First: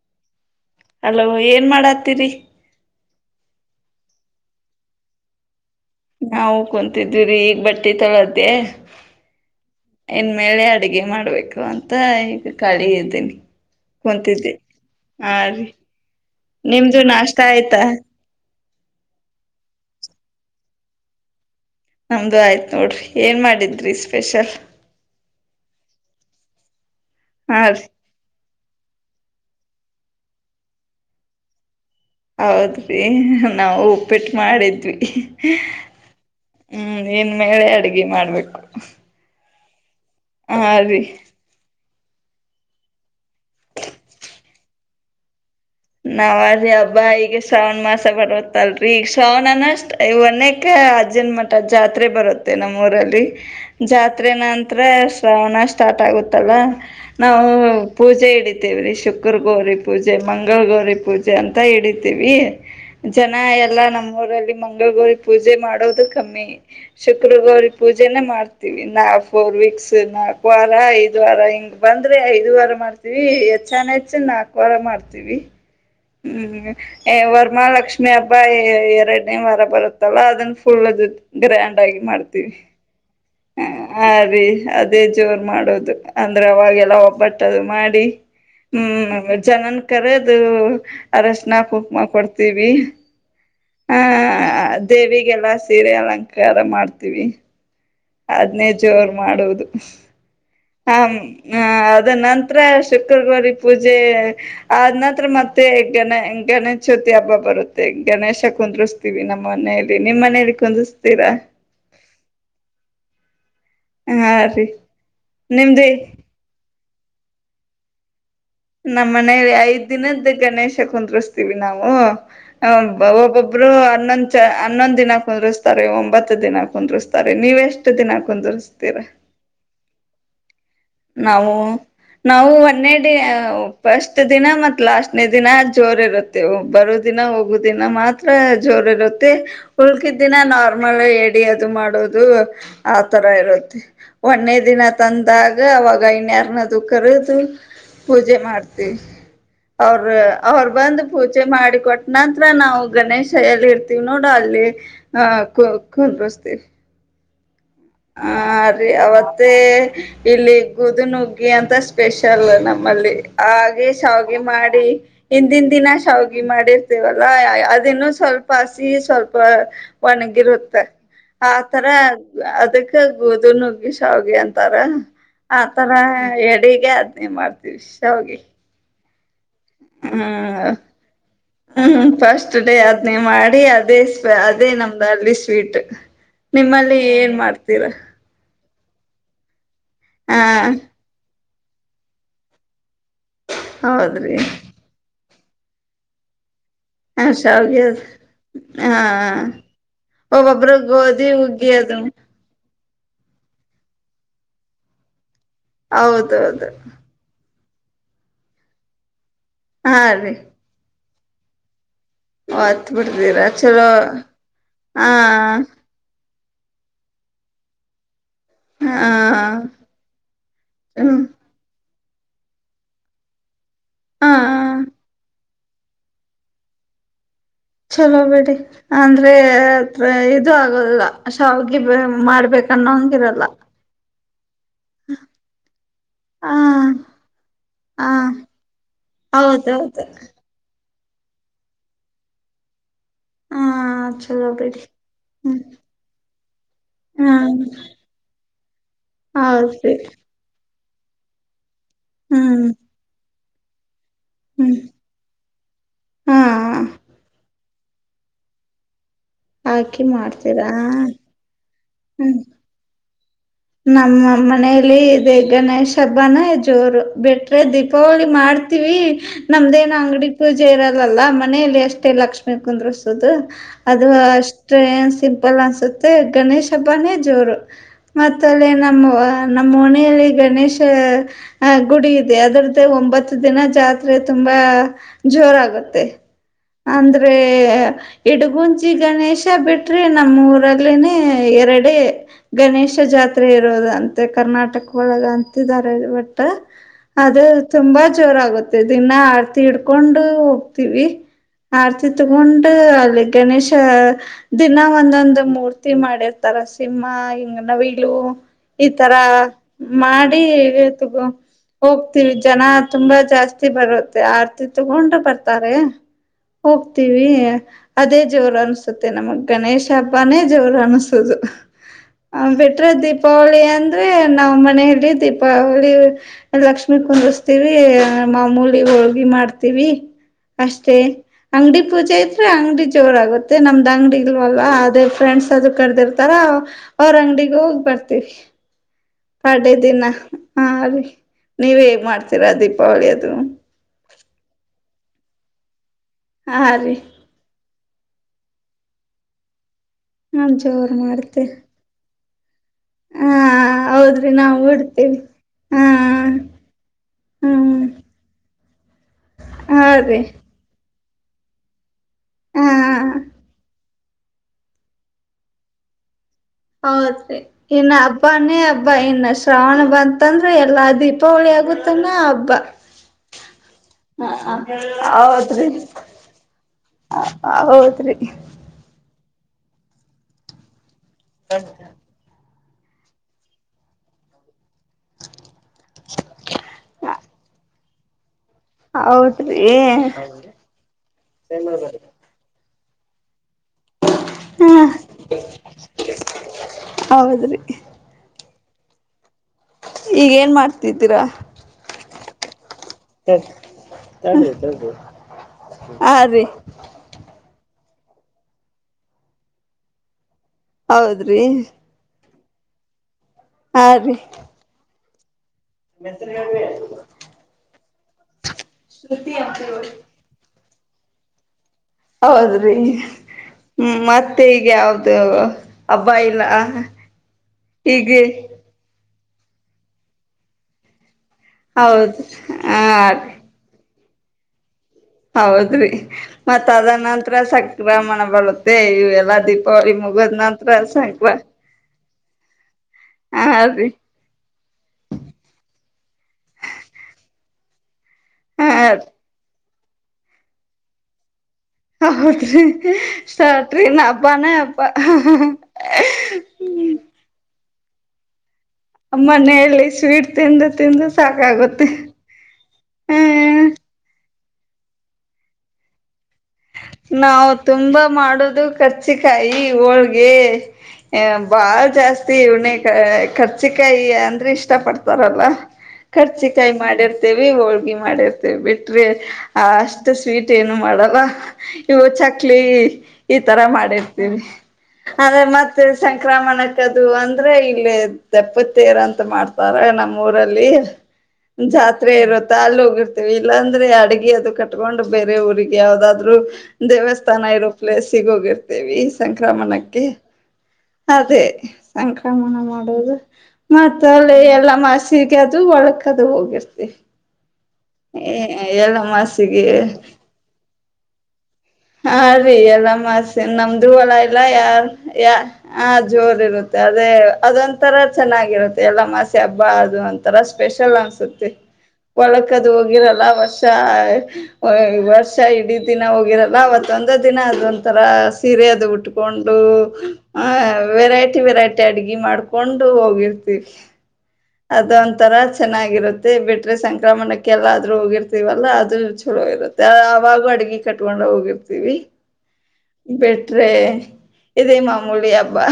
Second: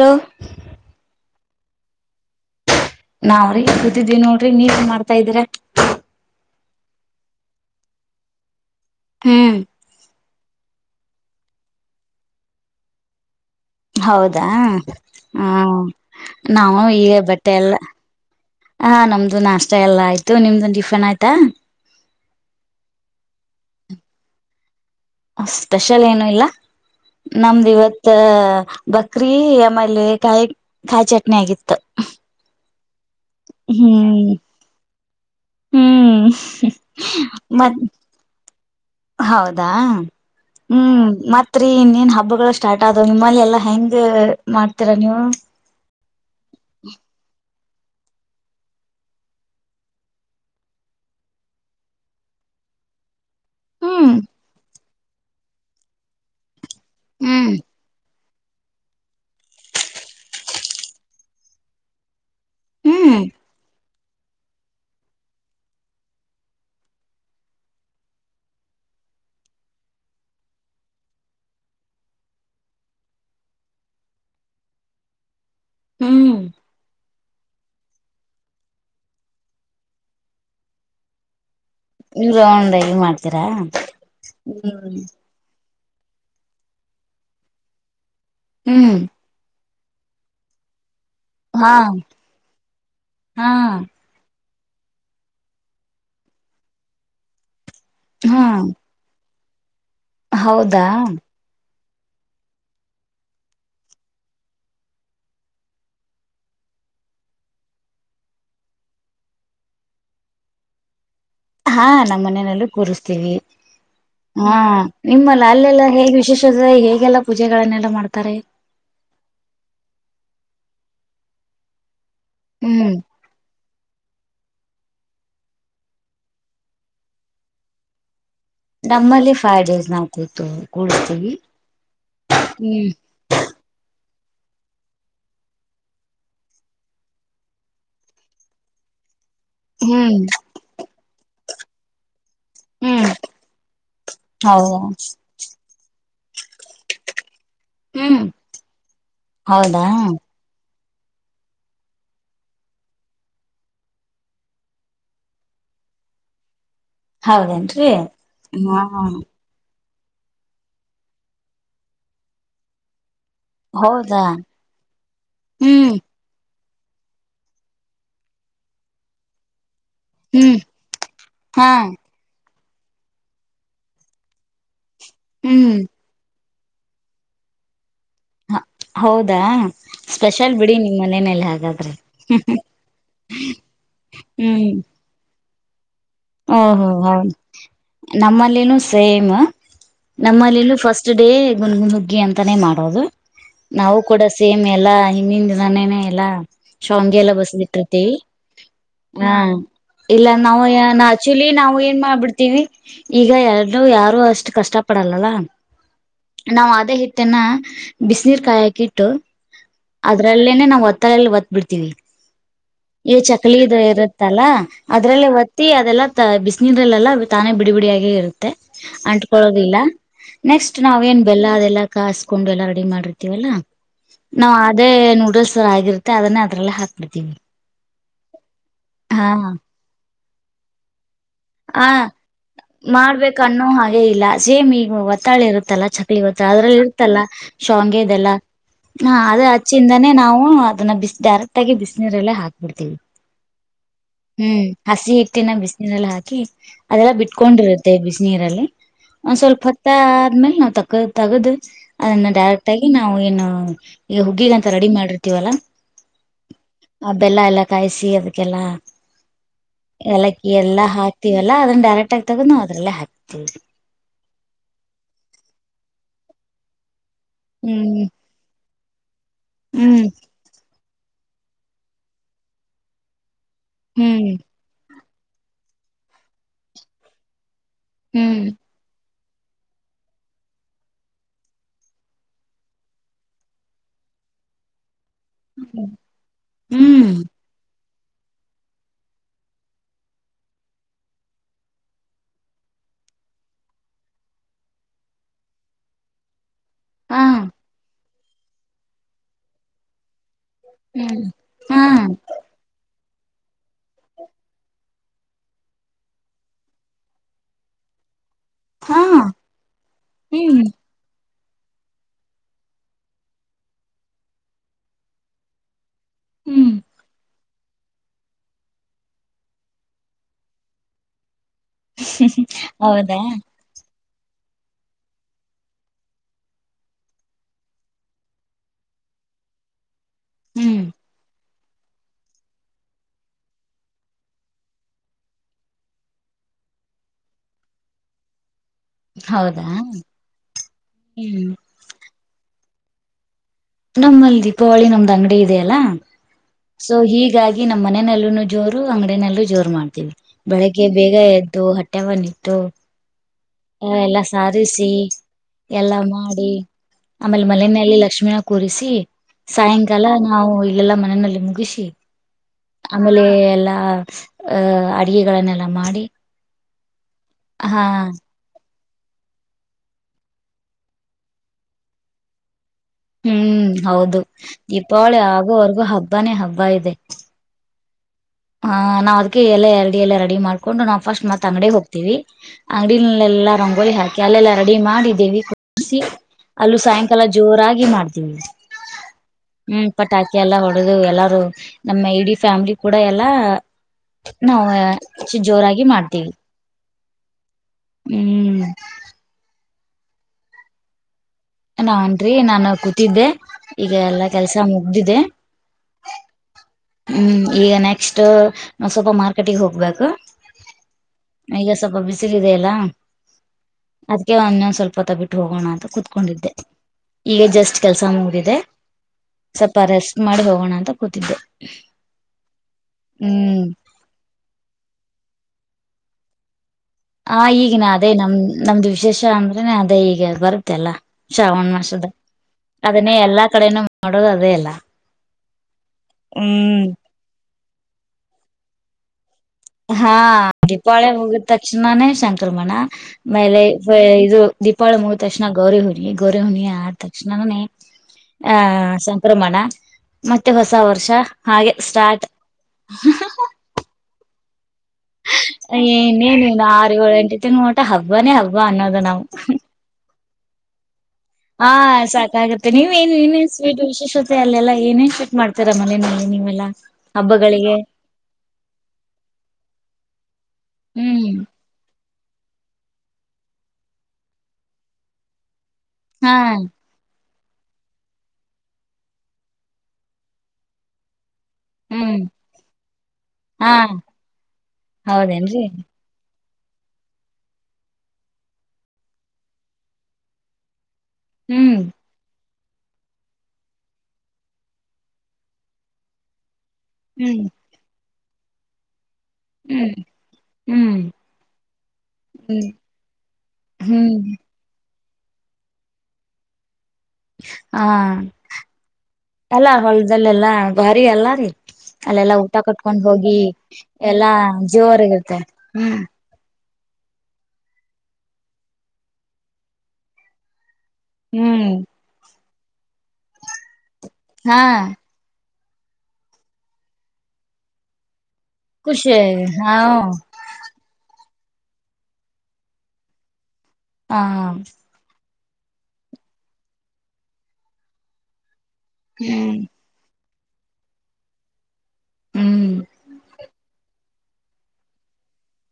Hello hello ಏನ್ ಮಾಡಾತ್ತರಿ ನಾವ್ರೀ ಕೂತಿದೀವಿ ನೋಡ್ರಿ ನೀವನ್ ಮಾಡ್ತಾ ಇದ್ದೀರ ನಾವು ಕುಂತಿದವಿರಿ ಈಗ ಬಟ್ಟಿ ತಲದ್ದೇ ಇನ್ ಮೇಲೆ ಅಡುಗೆ ಮಾಡ್ಬೇಕು ಅಂತ ಈಗ ಕಳಿ ಇದ್ದೀನಿ ಹೌದಾ ಕುಂತಿದ್ದೆ ಹಾ ಹ ರೀ ನಾವು ನಿಮ್ದು ಈಗೆ ನಾಷ್ಟ ಬಟ್ಟೆ ಎಲ್ಲ ಆಯ್ತಾ ಹಾ ನಮ್ದು ನಾಷ್ಟ ಎಲ್ಲಾ ಆಯ್ತು ನಿಮ್ದುನ್ ಟಿಫನ್ ಆಯ್ತಾ ನಮ್ದು ಆಯ್ತ್ ನೋಡ್ರಿ ಏನ್ ಮಾಡಿದ್ರಿ ಸ್ಪೆಷಲ್ ಸ್ಪೆಷಲ್ ಏನು ಇಲ್ಲ ಹಾ ನಮ್ದು ರೀ ಇವತ್ತ ಬಕ್ರಿ ಆಮೇಲೆ ಕಾಯಿ ಕಾಯಿ ಚಟ್ನಿ ಆಗಿತ್ತು ಹೌದ್ರಿ ನಾವು ಉಪ್ಪಿಟ್ಟ ಹ್ಮ್ ಮಾಡಿದ್ವಿ ಹ್ಮ್ ಹ್ಮ್ ಇನ್ ಮೇಲೆ ಮತ್ ಅಡ್ಗೆ ಮಾಡ್ಬೇಕು ಹೌದಾ ಹಾ ರೀ ಹ್ಮ್ ಮತ್ರಿ ಇನ್ನೇನ್ ಹಬ್ಬಗಳು ಸ್ಟಾರ್ಟ್ ಆದವು ನಿಮ್ಮಲ್ಲಿ ಎಲ್ಲಾ ಹೆಂಗ ಮಾಡ್ತೀರಾ ನೀವು ನಾವ್ ಅ ರೀ ಅಬ್ಬಾ ಈಗ ಸ ಶ್ರಾವಣ ಮಾಸ ಬರೋತ್ತಲ್ರರಿ ಈಗ ಶ್ರಾವಣನಷ್ಟ ಒನಕ್ಕೆ ಅರ್ಜೆಂಟ್ ಮಟ್ಟ ಜಾತ್ರೆ ಬರುತ್ತೆ ನಮ್ಮ ಉರಲ್ಲಿ ಹ್ಮ್ ಜಾತ್ರೆ ನಂತ ರ ಶ್ರವಣ ಸ್ಟಾರ್ಟ್ ಆಗುತ್ತಲ್ಲಾ. ನಾವು ಹ್ಮ್ ಪೂಜೆ ದೆವ್ರೀ ಶುಕ್ರ ಗೌರಿ ಪೂಜೆ ಮಾ ಗೌರಿ ಪೂಜೆ ಅಂತ ಇಡಿತೀವಿ ಹ್ಮ್ ಜನ ಎಲ್ಲಾ ನಮ್ ೂರಲ್ಲಿ ಮಂಗಳ ಗೌರಿ ಪೂಜೆ ಮಾಡೋದು ಕಮ್ಮಿ ಶುಕ್ರ ಗೌರಿ ಪೂಜೆನೇ ಮಾಡ್ತೀವಿ ನಾ ಫೋರ್ ವೀಕ್ಸ್ ನಾಕ ವಾರ ಐದ ವಾರ ಹಿಂಗ್ ಬಂದ್ರೆ ಐದ ವಾರ ಮಾಡ್ತೀವಿ ಹೆಚ್ಚಾನ ಹೆಚ್ಚ ನಾಕ ವಾರ ಮಾಡ್ತವಿ ತಿವಿ ಹ್ಮ್ ಎ ವರ್ಮಾ ಲಕ್ಷ್ಮಿ ಹಬ್ಬ ಎರಡನೇ ವಾರ ಬರುತ್ತಲ್ಲ ಅದನ್ ಫುಲ್ ಅದು ಗ್ರ್ಯಾಂಡ್ ನೀವ್ ಮಾಡ್ತೀವಿ ರೌಂಡ್ ಆಗಿ ಮಾಡ್ತೀರಾ ಆ ರೀ ಹ್ಮ್ ಅದೇ ಜೋರ್ ಮಾಡೋದು ಅಂದ್ರೆ ಅವಾಗೆಲ್ಲ ಒಬ್ಬಟ್ಟದು ಮಾಡಿ ಹ್ಮ್ ವಜ್ಜಾನನ್ ಕರೆದು ಅರಶನಾ ಹಾ ಕುಕ್ಮ ಕೊಡ್ತೀವಿ ಹಾ ಹಾ ಆ ದೇವಿಗೆಲ್ಲ್ಲಾ ಸೀರೆ ಅಲಂಕಾರ ಮಾಡ್ತೀವಿ ಹಾ ಅದ್ನೇ ಜೋರ್ ಮಾಡುವು ಹೌದಾ [inaudible] ಅಂ ಅ ಅದ ನಂತರ ಶುಕ್ರರ ಗೌರಿ ಪೂಜೆ ಆದ್ ನಂತರ ಮತ್ತೆ ಗಣ ಗಣೇಶ್ಯುರ್ತಿ ಹಬ್ಬ ಬರುತ್ತೆ ಗಣೇಶ ಕುಂದ್ರಿಸ್ತೀವಿ ನಮ್ಮ ಮನೆಯಲ್ಲಿ ನಿಮ್ಮ್ ಮನೇಲಿ ಕುಂದ್ರಿಸ್ ಹಾ ನಮ್ಮ್ ಮನೇನಲ್ಲೂ ಕೂರಿಸ್ ತಿವಿ ಹಾ ನಿಮ್ಮಲ್ಲ ನಿಮ್ದ ಅಲ್ಲೆಲ್ಲ ಹೇಗೆ ವಿಶೇಷ ಅದ ಹೇಗೆಲ್ಲಾ. ಪೂಜೆಗಳನ್ನೆಲ್ಲಾ ಮಾಡ್ತಾರೆ. ನಮ್ಮ ಮನೇಯಲ್ಲಿ ಐದ್ ದಿನದ್ದ ಗಣೇಶ ಕುಂದುರ್ಸ್ತೀವಿ ನಾವು. ಹ ಹ್ಮ್ ಬ ಒಬ್ಬೊಬ್ಬ. ಒಬ್ರು ಹನ್ನೊಂದ್ ಹನ್ನೊಂದ್ ದಿನ ಕುಂದುರ್ಸ್ತಾರೆ ಒಂಬತ್ತು ದಿನ ಕುಂದುರ್ಸ್ತಾರೆ ನೀವ ಎಷ್ಟು ದಿನ ಕುಂದರ್ಸ್ತೀರಾ ನಮ್ಮಲ್ಲಿ ಫೈವ್ ಡೇಸ್ ನಾವ್ [unintelligible] ನಾವು ನಾವು ಹ್ಮ್ ಒನ್ನೆದೇ ಫಸ್ಟ್ ನೇ ದಿನ ಮತ್ತ ಲಾಸ್ಟ್ನೇ ದಿನ ಜೋರ್ ಇರುತ್ತೆ ಬರು ದಿನ ಹೋಗೋ ದಿನ ಮಾತ್ರ ಜೋರ್ ಇರುತ್ ತೆ ಹ್ಮ್ ಉಳ್ಕಿದಿನ ನಾರ್ಮಲ್ ಏಡಿ ಅದು ಮಾಡೋದು ಆ ಹ್ಮ್ ತರ ಇರುತ್ತೆ ಹೌದಾ ಒನ್ನೆ ದಿನ ತಂದಾಗ್ ಅವಾಗ ಇನ್ಯಾರನ್ನಾದ್ರು ಕರೆದು ಹ್ಮ್ ಪೂಜೆ ಮಾಡ್ತಿವಿ ಹೌದಾ ಅವ್ರ ಅವರ್ ಅವ್ರ ಬಂದ್ ಪೂಜೆ ಮಾಡಿ ಕೊಟ್ಟ ನಂತ್ರ ನಾವು ಗಣೇಶ ಎಲ್ಲಿಡ್ತಿವಿ ನೋಡು ಅಲ್ಲಿ ಹ ಕು ಕುಂದ್ರಸ್ತೀವಿ. ಹೌದೇನ್ ಹ ರೀ ಅವತ್ತೇ ಇಲ್ಲಿ ಗುದುನ್ ಹುಗ್ಗಿ ಅಂತ ಸ್ಪೆಷಲ್ ನಮ್ಮಲ್ಲಿ. ಹಾಗೆ ಹೌದಾ ಶಾವ್ಗೆ ಮಾಡಿ ಹಿಂದಿನ್ ದಿನ ಹ್ಮ್ ಶಾವ್ಗಿ ಮಾಡಿರ್ ತ್ತಿವಗ ಅ ಅದ ಇನ್ನೂ ಸ್ವಲ್ಪ ಸಿಹಿ ಸ್ವಲ್ಪ ಹ್ಮ್ ಒಣಗಿರುತ್ತೆ ಹಾ ಆತರ ಅದ್ ಅದಕ್ಕ ಗೂದುನ್ ಹುಗ್ಗಿ ಶಾವ್ಗೆ ಅಂತಾರ. ಹ್ಮ್ ಆತರ ಹೇ [unintelligible] ಅದ್ನೆ ಮಾಡ್ತೀವಿ ಶಾವ್ಗಿ. ಹೌದಾ? ಸ್ಪೆಷಲ್ ಬಿಡಿ ಹ್ಮ್ ನಿಮ್ ಮನೇನೆಲ್ಲ ಹಾಗಾದ್ರೆ ಹ್ಮ್ ಫಸ್ಟ್ ಡೇ ಅದ್ನೇ ಮಾಡಿ ಅದೇ ಸ್ಪ ಅದೇ ಹ್ಮ್ ನಮ್ದು ಅಲ್ಲಿ ಸ್ವೀಟ್. ಓಹೋ ನಿಮ್ಮಲ್ಲಿ ಹ ಏನ್ ಮಾಡ್ತೀರಾ ನಮ್ಮಲ್ಲಿನು ಸೇಮು. ನಮ್ಮಲ್ಲಿನು ಹ ಫಸ್ಟ್ ಡೇ ಗುನಗುನುಗ್ಗಿ ಅಂತಾನೇ ಮಾಡೋದು. ನಾವು ಕೂಡ ಹೌದ್ರಿ ಸೇಮ್ ಶಾವಿಗೆ ಎಲ್ಲಾ- ನಿಂದ್ ನಾನೇನೆ ಎಲ್ಲ ಶಾಂಗೆ ಹ ಎಲ್ಲ ಶಾವ್ಗೆ ಬಸಿಟ್ಟಿರ್ತೀವಿ ಹಾ ಹ ಇಲ್ಲ ನಾವು ಒಬ್ಬೊಬ್ರು ಯಾ ನ ಗೋಧಿ ಆಕ್ಚುಲಿ ಹುಗ್ಗಿ ನಾವು ಅದು ಏನ್ ಮಾಡ್ಬಿಡ್ತೀವಿ ಈಗ ಎಲ್ರೂ ಯಾರು ಅಷ್ಟು ಕಷ್ಟ ಪಡಲ್ಲಲ್ಲ. ಹೌದೌದು ನಾವ್ ಅದೇ ಹಿಟ್ಟನ. ಬಿಸ ನೀರ್ ಕಾಯಾಕಿಟ್ಟು. ಹಾ ರೀ ಅದ್ರಲ್ಲೇನೆ ನಾವೋತ್ ತಲ್ಲಿ ಒದ್ಬಿಡ್ತೀವಿ. ಹೊತ್ ಇವು ಬಿಡ್ತೀರಾ ಚಕಲಿದು ಚಲೋ ಇರುತ್ತಲ್ಲ ಹಾ ಅದ್ರಲ್ಲ ಹೊತ್ತಿ ಅದೆಲ್ಲ. ಬಿಸ್ನೀರಲ್ಲ ತಾನೇ ಬಿಡಿ ಬಿಡಿಯಾಗೇ ಇರುತ್ ತ್ತೆ ಹಾ ಅಂಟ್ಕೊಳ್ಳೋದಿಲ್ಲ ನೆಕ್ಸ್ಟ್ ನಾವ್ ಏನ್ ಹ್ಮ್ ಬೆಲ್ಲ ಅದೆಲ್ಲ. ಕಾಯಿಸಸ್ಕೊಂಡು ಎಲ್ಲಾ ರೆಡಿ ಮಾಡಿರ್ತತಿವಲ್ಲಾ. ಹಾ ನಾವ್ ಅದೇ ನೂಡಲ್ಸ್. ಆಗಿರುತ್ತೆ ಅದನ್ನೇ ಅದ್ರಲ್ಲ ಹಾಕ್ಬಿಡ್ತೀವಿ. ಚೊಲೋ ಬೇಡಿ. ಹಾ ಅಂದ್ರೆ [unintelligible] [unintelligible] ಹ ಮಾಡ್ಬೇಕ ಮಾಡ್ಬೇಕನ್ನೋಂಗಿರಲ್ಲ ಅನ್ನೋ ಹಾಗೇ ಇಲ್ಲ ಸೇಮ್ ಈಗ ಒತ್ತಾಳೆ ಇರುತ್ತಲ್ಲ ಚಕ್ಲಿ ಒತ್ತಾಳ ಹ ಅದ್ರಲ್ಲಿ ಇರ್ತಲ್ಲ ಹ ಶಾಂಗದೆಲ್ಲ ಹ ಅದ್ರ ಹೌದೌದು ಹಚ್ಚಿಂದಾನೇ ನಾವು ಅದನ್ನ ಬಿಸಿ. ಡೈರೆಕ್ಟ್ ಆಗ ಬಿಸಿನೀರೆಲ್ಲ ಹಾಕ್ಬಿಡ್ತೀವಿ. ಹಾ ಚಲೋ ಹ್ಮ್ ಬಿಡಿ ಹಸಿ ಇಟ್ಟಿನ ಹ್ಮ್ ಬಿಸಿನೀರಲ್ಲಿ ಹಾಕ್ ಅದೆಲ್ಲಾ ಹಾ ಬಿಟ್ಕೊಂಡಿರುತ್ತೆ ಬಿಸ್ ನಿರಲ್ಲಿ. ಒಂದ್ ಸ್ವಲ್ಪ ಹೊತ್ತ ಹೌದ್ರಿ ಆದ್ಮೇಲೆ ನಾವ್ ತೊಕ್ ತಗ್ದು. ಅದನ್ನ ಹ್ಮ್ ಡೈರೆಕ್ಟ್ ಆಗಿ ನಾವು ಏನು. ಹ್ಮ್ ಈ ಹುಗ್ಗಿಗಂತ ಹ್ಮ್ ರೆಡಿ ಮಾಡಿರ್ತೀವಲ್ಲಾ ಹಾ ಆ ಬೆಲ್ಲ ಎಲ್ಲ. ಕಾಯಿಸಿ ಅದಕ್ಕೆಲ್ಲ. ಹಾಕಿ ಮಾಡ್ತೀರಾ. [unintelligible] ಕರೆಕ್ಟಗಿ ಹ್ಮ್ ತಗುದ್ ನಾವ್ ಅಲ್ಲೇ ಹಕ್ ಹ್ಮ ನಮ್ಮ ಮನೇಲಿ ಇದೆ ಗಣೇಶ ಹಬ್ಬಾನ ಜೋರು. ಬಿಟ್ರೆ ಹ್ಮ್ ದೀಪಾವಳಿ ಮಾಡ್ ತೀವಿ ನಮ್ದೇನ್ ಹ್ಮ್ ಅಂಗಡಿ ಪೂಜೆ ಇರ ಲ್ಲ ಮನಲಿ ಎಷ್ಟೇ ಲಕ್ಷ್ಮೀ ಕುಂದ್ರಸೋದು ಅದು ಹ್ಮ್ ಅಷ್ಟೇ ನ್ ಸಿಂಪಲ್ ಅನ್ಸುತ್ತೆ ಗಣೇಶ್ ಹಬ್ಬಾನೇ ಜೋರು ಹ್ಮ್ ಮತ್ತಲ್ಲ ನಮ್ಮ ನಮ್ಮ ಓಣಿಯಲ್ಲಿ ಗಣೇಶ ಅ ಗುಡಿ ಇದೆ ಅದರದ್ದ ಒಂಬತ್ತು ದಿನ ಜಾತ್ರೆ ತುಂಬಾ ಜೋರಾಗುತ್ತೆ ಹ್ಮ್ ಅಂದ್ರೆ ಇಡುಗುಂಜಿ ಗಣೇಶ ಬಿಟ್ರಿ ನಮ್ಮೂಊರಲ್ಲಿನೇ ಎರಡ ಗಣೇಶ ಕ್ಷ ಜಾತ್ರೆ ಇರೋದಂತೆ ಕರ್ನಾಟಕ ಒಳಗ ಅಂತಿದ್ದಾರೆ ಬಿಟ್ರೆ ಹಾ ಅದು ತುಂಬಾ ಜೋರ ಆಗುತ್ತೆ ದಿನ ಆಡ್ತಿ ಹಿಡ್ಕೊಂಡು ಹೋಗ್ತವಿ ಹ್ಮ್ ಹಾ ಆರ್ತಿ ತಗೊಂಡು ಅಲ್ಲಿ ಗಣೇಶ ದಿನ ಒಂದೊಂದು ಮೂರ್ತಿ ಮಾಡಿರ್ತಾರ ಸಿಂಹ ಹಿಂಗ ನ ಹಲೋ ಈ ಹಾ ತರ ಮಾಡಿ ಹ್ಮ್ ತಗ ಹೋಗ್ತೀವಿ ಜನ ತುಂಬಾ ಜಾಸ್ತಿ ಬರುತ್ತೆ ಆರ್ತಿ ತಗೊಂಡು ಬರ್ತಾರೆ ಹ್ಮ್ ಹೋಗ್ತೀವಿ ಅದೇ ಜೋರು ಅನ್ಸುತ್ತೆ ನಮಗ್ ಗಣೇಶ ಹಬ್ಬಾನೇ ಜೋರು ಅನಸುದು ಹ್ಮ್ಮ ದಸರಾ ದೀಪಾವಳಿಯಂದು ನಾವ್ ಮನೆಯಲ್ಲಿ ದೀಪಾವಳಿ ಲಕ್ಷ್ಮಿ ಕುಂದಿಸತೀವಿ ಮಾಮೂಲಿ ಹೋಳ್ಗಿ ಮಾಡ್ತೀವಿ ಹ್ಮ್ ಅಷ್ಟೇ ಅಂಗಡಿ ಪೂಜೆ ಐ್ರೆ [unintelligible] ಅಂಗಡಿ ಜೋರ ಆಗುತ್ತೆ ನಮ್ದ್ ಅಂಗಡಿ ಇಲ್ವಲ್ವಾ ಅದೇ ಫ್ರೆಂಡ್ಸ್ ಅದು ಕಡದಿರ್ತಾರ ಅವ್ರ ಅಂಗಡಿ ಹೋಗ್ ಬರ್ತೀವಿ ಹೌದಾ ಪಡೇ ದಿನ ಹರಿ ಹ್ಮ್ ನೀವ್ ಹೇಗ್ ಮಾಡ್ತೀರಾ ದೀಪ್ ಪಾಳಿ ಅದು ನಮ್ಮಲ್ಲಿ ದೀಪಾವಳಿ ನಮ್ದ್ ಅಂಗಡಿ ಇದೆಯಲ್ಲಾ ಹಾ ಸೊ ರೀ ಹೀಗಾಗಿ ನಾ ನ ಮನಲ್ಲೂ ಜೋರು ಅಂಗಡಿನಲ್ಲೂ ಜೋರ್ ಮಾಡಿ ನಾನ್ ಬೆಳಿಗ್ಗೆ ಜೋರ್ ಬೇಗ ಮಾಡ್ತೆ ಎದ್ದು ಹೊಟ್ಟೆ ಬನ್ನಿ ತ ಹಾ ಅ ಎಲ್ಲ ಹೌದ್ರಿ ನಾವು ಸಾರಿಸಿ ಉಡ್ತೀವಿ ಹಾ ಎಲ್ಲಾ ಮಾಡಿ ಆಮೇಲೆ ಹ್ಮ್ ಮನನೆಯಲ್ಲಿ ಲಕ್ಷ್ಮೀನ ಕೂರಿಸಿ ಸಾಯಂಕಾಲ ಹೌದ್ರಿ ನಾವು ಇಲ್ಲೆಲ್ಲ ಆಮೇಲೆ ಮುಗಷಿ. ಹಾ ಆಮೇಲೆ ಎಲ್ಲಾ ಅಹ ಅಡಿಗೆಗಳನ್ನೆಲ್ಲ ಮಾಡಿ. ಹೌದ್ ಹಾ ಇನ್ನ ಹಬ್ಬನೇ ಹಬ್ ಬ್ಬಾ ಇನ್ನ ಶ್ರಾವಣ ಬಂತಂದ್ರೆ ಎಲ್ಲಾ ದೀಪಾವಳಿ ಆಗುತ್ತನ ಹಬ್ಬಾ. ಹ್ಮ್ ಹೌದು ದೀಪಾವಳಿ ಹೌದ್ರಿ ಆಗೋವರ್ಗೂ ಹಬ್ಬನೇ ಹಬ್ಬ ಇದೆ. ತ್ರಿ. ಹ ನಾವ್ ಅದಕ್ಕೆ ಎಲ್ಲ ಎರಡಿ ಎಲ್ಲಾ ರೆಡಿ ಮಾಡ್ಕೊಂಡು ನಾವ್ ಫಸ್ಟ್ ಮತ್ ಅಂಗಡಿಗ್ ಹೋಗ್ತವಿ. ಅಂಗಡಿಲ್ಲೆಲ್ಲ ರಂಗೋಲಿ ಹಾಕಿ ಅಲ್ಲೆಲ್ಲ. ರೆಡಿ ಮಾಡಿ ದ್ದೇವಿ ಕುಡ್ಸಿ ಅಲ್ಲ ಸಾಯಂಕಾಲ ಜೋರಾಗಿ ಮಾಡ್ ಹ್ಮ್ ಹೌದ್ರಿ ಹ್ಮ್ ಪಟಾಕಿ ಎಲ್ಲ ಹೊಡೆದು ಎಲ್ಲಾರು ನಮ್ಮ ಇಡೀ ಫ್ಯಾಮಿಲಿ. ಬಾ ಎಲ್ಲ ನಾವು ಹ ಅಷ್ಟು ಜೋರಾಗಿ ಮಾಡ್ತೀವಿ ಹೌದ್ರಿ ಹ್ಮ್ ಈಗ್ ಏನ್ ಮಾಡ್ತಿದ್ದೀರಾ. ನಾನ್ರಿ ನಾನು ಕೂತಿದ್ದೆ ಈಗ ಎಲ್ಲಾ ಕೆಲ್ಸ ಮುಗ್ದಿದ್ದೆ. ಹಾ ರೀ ಹ್ಮ್ ಈಗ ನೆಕ್ಸ್ಟ್ ನ ಸ್ವಲ್ಪ ಮಾರ್ಕೆಟಿಗೆ ಹೋಗ್ಬೇಕು. ಹೌದ್ರಿ ಸರಿದೆಲ್ಲಾ. ಹಾ ರೀ ಅದ್ಕ್ಕೆ ಒನ್ ಸ್ವಲ್ಪತ ಬಿಟ್ಟು ಹೋಗೋಣ ಅಂತ ಕೂತ್ಕೊಂಡಿದ್ದೆ ಈಗ ಜಸ್ಟ್ ಕೆಲ್ಸ ಮುಗಿದೆ ಸ್ವಲ್ಪ ರೆಸ್ಟ್ ಮಾಡಿ ಹೋಗೋಣ ಅಂ ತ ಕೋತಿದ್ದು. ಹೌದ್ರಿ ಹ್ಮ ಮತ್ತೆ ಈಗ ಯಾವ್ದ. ಹಬ್ಬಾ ಇಲ್ಲ. ಹ ಈಗಿನ ಈಗ ಅದೇ ನಮ್ ನಮ್ದು ವಿಶೇಷ್ ಷ ಅಂದ್ರೆನೆ ಅದೇ ಈಗ ಬರುತ್ತೆಲ್ಲ. ಶ್ರಾವಣ ಮಾಸದ ಹೌದು ಹ ಅದನ್ನೇ ಎಲ್ಲಾ ಕಡೆನೂ. ನೋಡೋದ್ ಅದೇ ಅಲ್ಲ. ಹೌದ್ರಿ ಮತ್ ಹ್ಮ್ ಅದನಂತ್ರ ಸ ಬ್ರಹ್ಮಣ ಬರುತ್ತೆ ಇ ಎಲ್ಲ. ಹಾ ದೀಪಾವಳಿ ಮುಗಿದ ತಕ್ಷಣನೇ ಸಂಕ್ರಮಣ ಹಾ ಮೇಲೆ ರೀ ಇದು ದೀಪಾವಳಿ ಮುಗಿದ ತಕ್ಷಣ ಗೌರಿ ಹುನಿ ಗೌರಿ ಹುನಿ ಆದ ತಕ್ಷಣೇ ಹ ಹಾ ಸಂಕ್ರಮಣ. ಮತ್ತೆ ಹೊಸ ವರ್ಷ. ಹಾಗೆ ಸ್ಟಾರ್ಟ್ ಹೌದ್ರಿ ಸ್ಟಾರ್ಟ್ ರಿ ಇನ್ನ ಹಬ್ಬಾನೆ ಹ ಏನೇನ ಇನ್ ಆರ್ ಏಳ ಎಂಟ ತಿಂಗಳ ಹೊಂ ಟ್ಟ ಹಬ್ಬಾನೆ ಹಬ್ ನಮ್ಮನೇಲಿ ಸ್ವೀಟ್. ತಿಂದ್ ತಿಂದ್ ಸಾ ಹಾ ಸಾಕಾಗತ್ತೆ ನೀವೇನ್ ಇನ್ನೇನ್ ಹ್ಮ ಸ್ವೀಟ್ ವಿಶೇಷ. ತ್ತೆ ಅಲ್ಲೆಲ್ಲ ಎನ್ ಎನ್ ಸ್ವೀಟ್ ಮಾಡ್ತಾರಾ ಮನೆಯಲ್ಲಿ ನೀವೆಲ್ಲ. ನಾವು ತುಂಬಾ ಮಾಡುದು ಖರ್ಚ್ಚಿಕಾಯಿ ಹೋಳ್ಗೆ ಏ ಹ್ಮ್ ಬಾಳ ಜಾಸ್ ತಿ ಇವನೇ ಖ ಖರ್ಚಿಕಾಯಿ ಅಂದ್ರೆ ಇಷ್ಟ ಪಡ್ತಾರಲ್ಲ. ಹಾ ಖರ್ಚ ಕಾಯಿ ಮಾಡಿರ್ ತೇವಿ ಹೋಳ್ಗಿ ಮಾಡಿರ್ತೆೇವಿ ಬಿಟ್ರಿ ಆ ಅಷ್ಟ ಸ್ವೀಟ್ ಏನು ಮಾಡಲ್ಲ. ಇವು ಹ್ಮ್ ಚಕ್ಲಿ ಈ ತರ ಹಾ ಮಾಡಿರ್ತೀವಿ ಆದೆ ಹೌದೇನ್ರಿ ಮತ್ತ ಸಂಕ್ರಮಣ. ಯಾಕದು ಅಂದ್ರ ಇಲ್ಲಿ ದೆಪ್ಪದ ತೇರ್ ಅಂತ ಮಾಡ್ತಾರ ನಮ್ ಊರಲ್ಲಿ. ಹ್ಮ್ ಜಾತ್ರೆ ಇರುತ್ ತಾಳು ಹೋಗಿರ್ತೇವಿ ಇಲ್ಲಾಂದ್ರೆ ಅಡಿಗೆ ಅದು ಕಟ್ಕೊಂಡು ಬೇರೆ ಊರಿಗೆ ಯಾವದಾದ್ರು. ಹ್ಮ್ ದೇವಸ್ಥಾನ ಇರೋ ಪ್ಲೇಸ್. ಸಿಗ್ ಹೋಗಿರ್ತೀವಿ. ಹ್ಮ್ ಸಂಕ್ರಮಣಕ್ಕೆ ಹ್ಮ್ ಅದೇ ಸಂಕ್ರಮಣ ಹ್ಮ್ ಮಾಡುದು ಮತ್ತ ಹ್ಮ್ ಅಲ್ಲಿ ಎಲ್ಲ ಮಾಸ್ ತೀಕೆಯದು ಒಳಕ್ಕದು ಹೋಗಿರ್ತಿ. ಹಾ ಏ ಎಲ್ಲ ಮಾಸಿಗೆ ಎಲ್ಲಾ ಹೊಲ್ದಲ್ಲೆಲ್ಲಾ ಭಾರಿ ಅಲ್ಲಾರಿ ಹ ಅಲ್ಲೆಲ್ಲಾ ಊಟ ರೀ ಎಲ್ಲ ಕಟ್ಕೊಂಡ್ ಹೋಗಿ ಮಾಸಿ ನಮ್ದು ಹೊಲ ಎಲ್ಲಾ ಇಲ್ಲ ಯಾರ ಯ ಜೋರಾಗಿರುತ್ತೆ ಆ ಹ್ಮ್ ಜೋರ್ ಇರುತ್ತೆ. ಅದೇ ಅದೊಂತರ ಚೆನ್ನಾಗಿರುತ್ತೆ ಎಲ್ಲ ಮಾಸೆ ಹಬ್ಬ ಅದು ಒಂತರ ಸ್ಪೆಷ ಸ್ಪೆಷಲ್ ಅನ್ಸುತ್ತೆ ಹ್ಮ್ ಹೊಲ. ಕದು ಹೋಗಿರಲ್ಲ ವರ್ಷ. ಹಾಯ್ ಹಾ ಹೋಯ್ ವರ್ಷ್ ಷ ಇಡೀ ದಿನ ಹೋಗಿರಲ್ಲ ಅವತ್ತ ಒಂದ ದಿನ ಅದೊಂಥರ. ಸೀರೆ ಅದು ಖುಷಿ ಉಟ್ಕೊಂಡು ಹಾ ಆ ವೆರೈಟಿ ವೆರೈಟಿ ಅಡಗಿ ಮಾಡ್ಕೊಂಡು ಹೋಗಿರ್ತಿೀವಿ ಹಾ ಹಾ ತರ ಚೆನ್ನಾಗಿರುತ್ತೆ ಬಿಟ್ರೆ ಸಂಕ್ರಮಣಕ್ಕೆಲ್ಲಾದ್ರೂ ಹೋಗಿರ್ತಿವಲ್ಲ ಅದು ಚಲೋ ಹ್ಮ್ ಇರುತ್ತೆ ಆ ಆವಾಗ ಅಡಗಿ ಕಟ್ಗೊಂಡ ಹೋಗ ತಿವಿ ಹ್ಮ್ ಬಿಟ್ರೆ ಇದೇ ಮಾಮೂಲಿ ಹಬ್ಬಾ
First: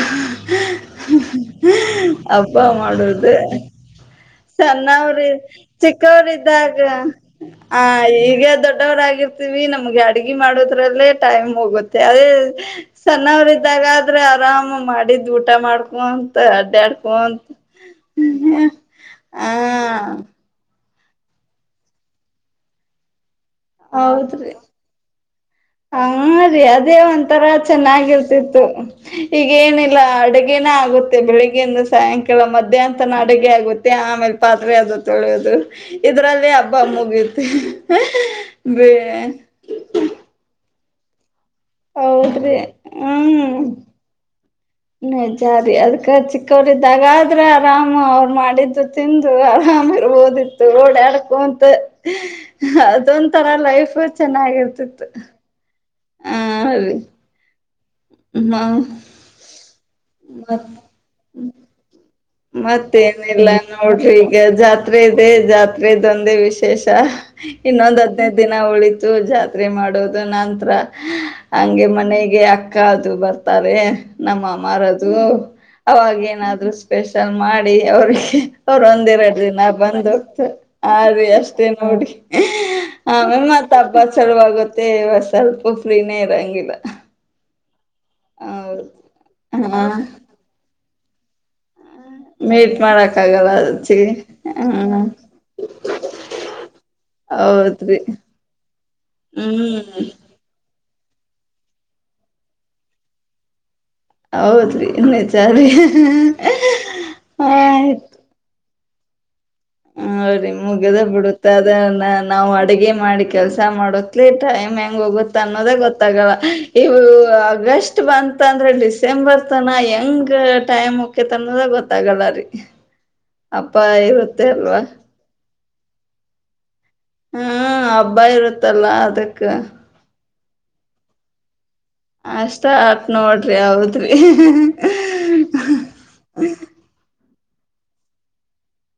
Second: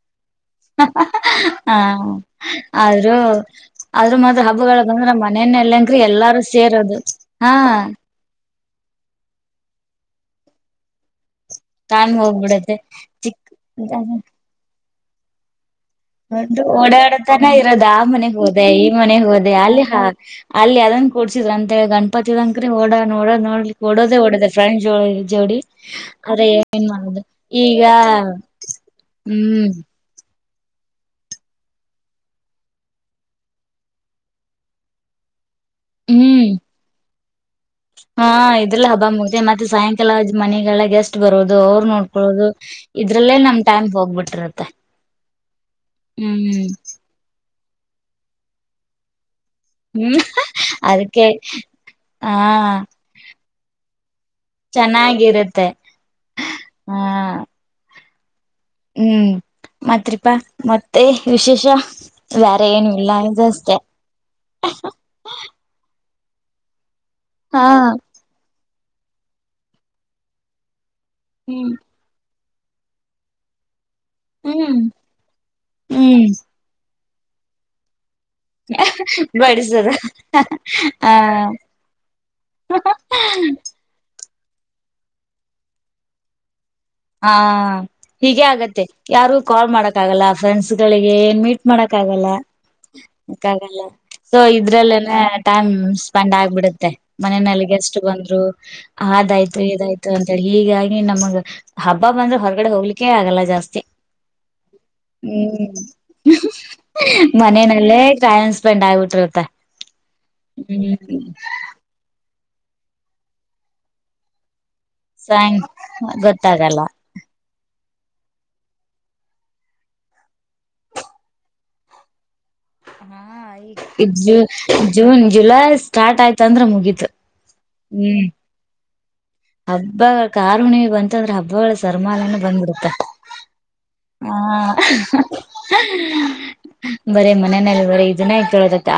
ಹಬ್ಬಾ ಮಾಡೋದೇ ಆದದ್ರ ಮಾತ್ರ ಹಬ್ ಚನ್ನವ್ರ ಚಿಕ್ಕವರು ಇದ್ದಾಗ ಸೇರೋದು ಹಾ ಹ ಈಗ ದೊಡ್ಡವರಗರ್ತೀವಿ ನಮ್ಗೆ ಅಡ್ಗೆ ಮಾಡೋದ್ರಲ್ಲೇ ಟೈಮ್ ಹೋಗುತ್ತೆ ಟೈಮ್ ಅದೇ ಹೋಗ್ಬಿಡತ್ತೆ ಚಿಕ್ಕ ಸಣ್ಣವರು ಇದ್ದಾಗ ಆದ್ರೆ ಆರಾಮ್ ಮಾಡ ಅ ಊಟ ಮಾಡ ಒಂದು ಓಡಾಡತಾನ ಇರೋದ ಆ ಮನೆಗ್ ಹೋದೆ ಈ ಮನೆಗ್ ಹಾ ಹೋದೆ ಅ ಅಲ್ಲಿ ಹಾ ಅ ಅಲ್ಲಿ ಅದನ್ ಕೊಡ್ಸಿದ್ರ ಅಂತ ಹೇಳಿ ಗಣಪತಿ ದಂಕ್ರ ಓಡ ನೋಡ ನೋಡ [inaudible] ಕೊಡೋದೆ ಒಡದೆ ್ರಂಚ್ಳ [unintelligible] ಜೋಡಿ ಹ ಆದ್ರೆ ರರಿ ಏನ್ ಅದೇ ಮಾಡೋದು ಒಂಥರ ಈಗ ಚೆನ್ನಾಗಿರ್ತಿತ್ತು ಈಗ ಹ್ಮ್ ಏನಿಲ್ಲ ಅಡಗೆ ದೇನ ಆಗುತ್ತೆ ಬೆಳಿಗ್ಗೆಯಿಂದ ಸಾಯಂಕಾಲ ಮಧ್ಯಾಹಂತ ನ ಅಡುಗೆ ಆಗುತ್ತೆ ಆಮೇಲೆ ಪಾತ್ರೆ ಅದು ತೊಳೋದು ಹ್ಮ್ ಹಾ ಇದ್ರಲ್ಲ ಬೇ ಹಬ್ಬ ಮುಗತೆ ಮತ್ತೆ ಸಾಯಂಕಾಲ್ ಮನೆಗಳ ಗೆಸ್ಟ್ ಬರೋದು ದು ಅವರು ನೋಡ್ಕೊಳ್ಳೋದು ಹೌದ್ರಿ ಇದ್ರಲ್ಲೇ ನಮ್ ಟೈಮ್ ಹೋಗ್ಬಿಟ್ಟಿರುತ್ತೆ ಹ್ಮ ಜಾರಿ ಅದ್ಕ ಚಿಕ್ಕವರಿದ್ದಾಗ್ರ ಆರಾಮ ಅವ್ರು ಮಾಡಿದ್ದು ತಿಂದ ಆರಾಮರ್ ಹ್ಮ್ ಓದಿತ್ತು ಅದಕ್ಕೆ ಓಡಾಡ್ಕು ಅಂತ ಹಾ ಅದೊಂತರ ಲೈಫ್ ಚೆನ್ನಾಗಿರ್ತಿತ್ತು ಚೆನ್ನಾಗಿರುತ್ತೆ ಹ ಅದೇ ಹಾ ಹ್ಮ್ ಮತ್ರಿಪ್. ಪ್ಪಾ ಮತ್ ಮತ್ತೆ ವಿಶೇಷಾ. ಮತ್ತೇನಿಲ್ಲ ನೋಡ್ರಿ ಈಗ ಜಾತ್ರೆ ಇದೆ ಜಾತ್ರೆದ. ದೊಂದೇ ವಿಶೇಷ. ತ್ಹ ಹಾ ಇನ್ನೊಂದ್ ಹದ್ನೈದ ದಿನಾ ಉಳಿತ. ತ್ತು ಜಾತ್ರಿ ಮಾಡೋದು ನಂತ್ರಾ. ಹ್ಹ ಹ್ಮ್ ಹಂಗೆ ಮನೆಗೆ ಅಕ್. ಕಾ ಅದು ಬರ್ತಾರೆ. ನಮ್ಮ ಹ್ಮ್ ಮಾಮಾರದು ಹ್ಮ್ ಅವಾಗೇಏನಾದ್ರುಸ್. ಸ್ಪೆಷಲ್ ಮಾಡಿ ಅವ್ರಿಗ್‌. ಅವ್ರ ಒಂದ್ ಎರಡು ದಿನಾ ಬಡಿಸದ ಬಂದ ಹೋಗ್ತ ಆ ರೀ ಎಷ್ಟೇ ನೋಡಿ ಆಮೇಲ ಮತ್ತ ಅಬ್ಬಸ್. ಛಲೂ ಆಗುತ್ತೇ ಈವಾ ಸ್ವಲ್ಪ ಫ್ರೀನೇ ಇರಂಗಿಲ್ಲಾ. ಹಾ. ಹೀಗೆ ಆಗತ್ತೆ ಯಾರು ಕ್ವಾಲ್ ಹಾ ಮಾಡಕ್ ಆಗಲ್ಲಾ ಫ್ರೆಂಡ್ಸ್ ಗಳಿ. ಏನ್ ಮೀಟ್ ಮಾಡಾಕ್. ಕ್ಕಾಗಲ್ಲಾ ಮೀಟ್ ಮಾಡಕ್ ಆಗಲ್ಲ ಕ್ಕಾಗಲ್ಲಾ ಅಜ್ಜಿ ಸೊ ಹ್ಮ ಇದ್ರಲ್ಲೇನೆ ಟೈಮ್ ಸ್ಪೆಂಡ್ ಆಗ್ಬಿಡುತ್ತೆ ಹೌದ್ರಿ ಮನೆನಲ್ಲಿಗೆಸ್ಟ್ ಬಂದ್ರು ಆದಾಯ್ತು ಹ್ಮ್ ಇದಾಯ್ತು ಅಂತಿ ಹೀಗಾಗಿ. ನೀ ನಮಗ. ಹಬ್ಬಾ ಬಂದ್ರೆ ಹೊರಗಡೆ ಹೋಗ್ಲಿಕ್ಕೆೇ ಆಗಲ್ಲಾ ಜಾಸ್ತಿ. ಹೌದ್ರಿ ನಿಜಾ ರೀ ಹ್ಮ್ ಹಹ್ಹಹ್ ಆಯ್ತು. ಫ್ರೆಂಡ್ ಆಗ್ಬಿಟ್ರು ಇವತ್ತ. ಹ ರೀ ಮುಗೇದ ಬಿಡುತ್ತದನನ್. ನಾವ್ ಅಡಗೆ ಮಾಡಿ ಕೆಲ್ಸಾ ಮಾಡೋತ್ಲೆ ಟೈಮ್ ಹೆಂಗ್. ಮುಗೂತ್ತ ಸಾಯಂ ಅನ್ನೋದೇ ಗೊತ್ತಾಗಲ್ಲಾ ಗೊತ್ತಾಗಲ್ಲ ಇವುವ ಅಗಷ್. ಚ್ಚು ಬಂನ ತಂದ್ರ ಡಿಸೆಂಬರ್ ತನಾ ಯಂಗ್ ಟೈಮ್ ಹೊಕೈತ ಅನ್ನೊದ ಗೊತ್ತಾಆಗಲ್ಲಾ ರೀ. ಹಾ ಈ ಹಬ್ಬ ಈಜ್ಜು ಇರುತ್ತೆ ಅಲ್ವಾ ಜೂನ್ ಜುಲೈಸ್. ಸ್ಟಾಟ್ ಆಯ್ತ ಅಂದ್ರ ಮುಗಿತ್. ಹ್ಮ ಹಬ್ಬಾ ಇರುತ್ತಲ್ಲಾ ಅದ್. ಹಬ್ಬಾಗಳ್. ಕಾರಹುಣಿಮಿ ಬಂತಂದ್ರ ಹಬ್ಬಳಸ. ತರ್ಮಾಲೆನೆ ಬಂದ ಅಷ್ಟ ಬಿಡುತ್ತೆ ಆತ್ ನೋಡ್ರಿ ಹೌದ್ರಿ ಹಾ ಬರೆಮ್ಮ. ನೆನ್ನೆ ಇವ್ರ್ ಇದನ್ನೇ ಕೇಳದ್ [unintelligible]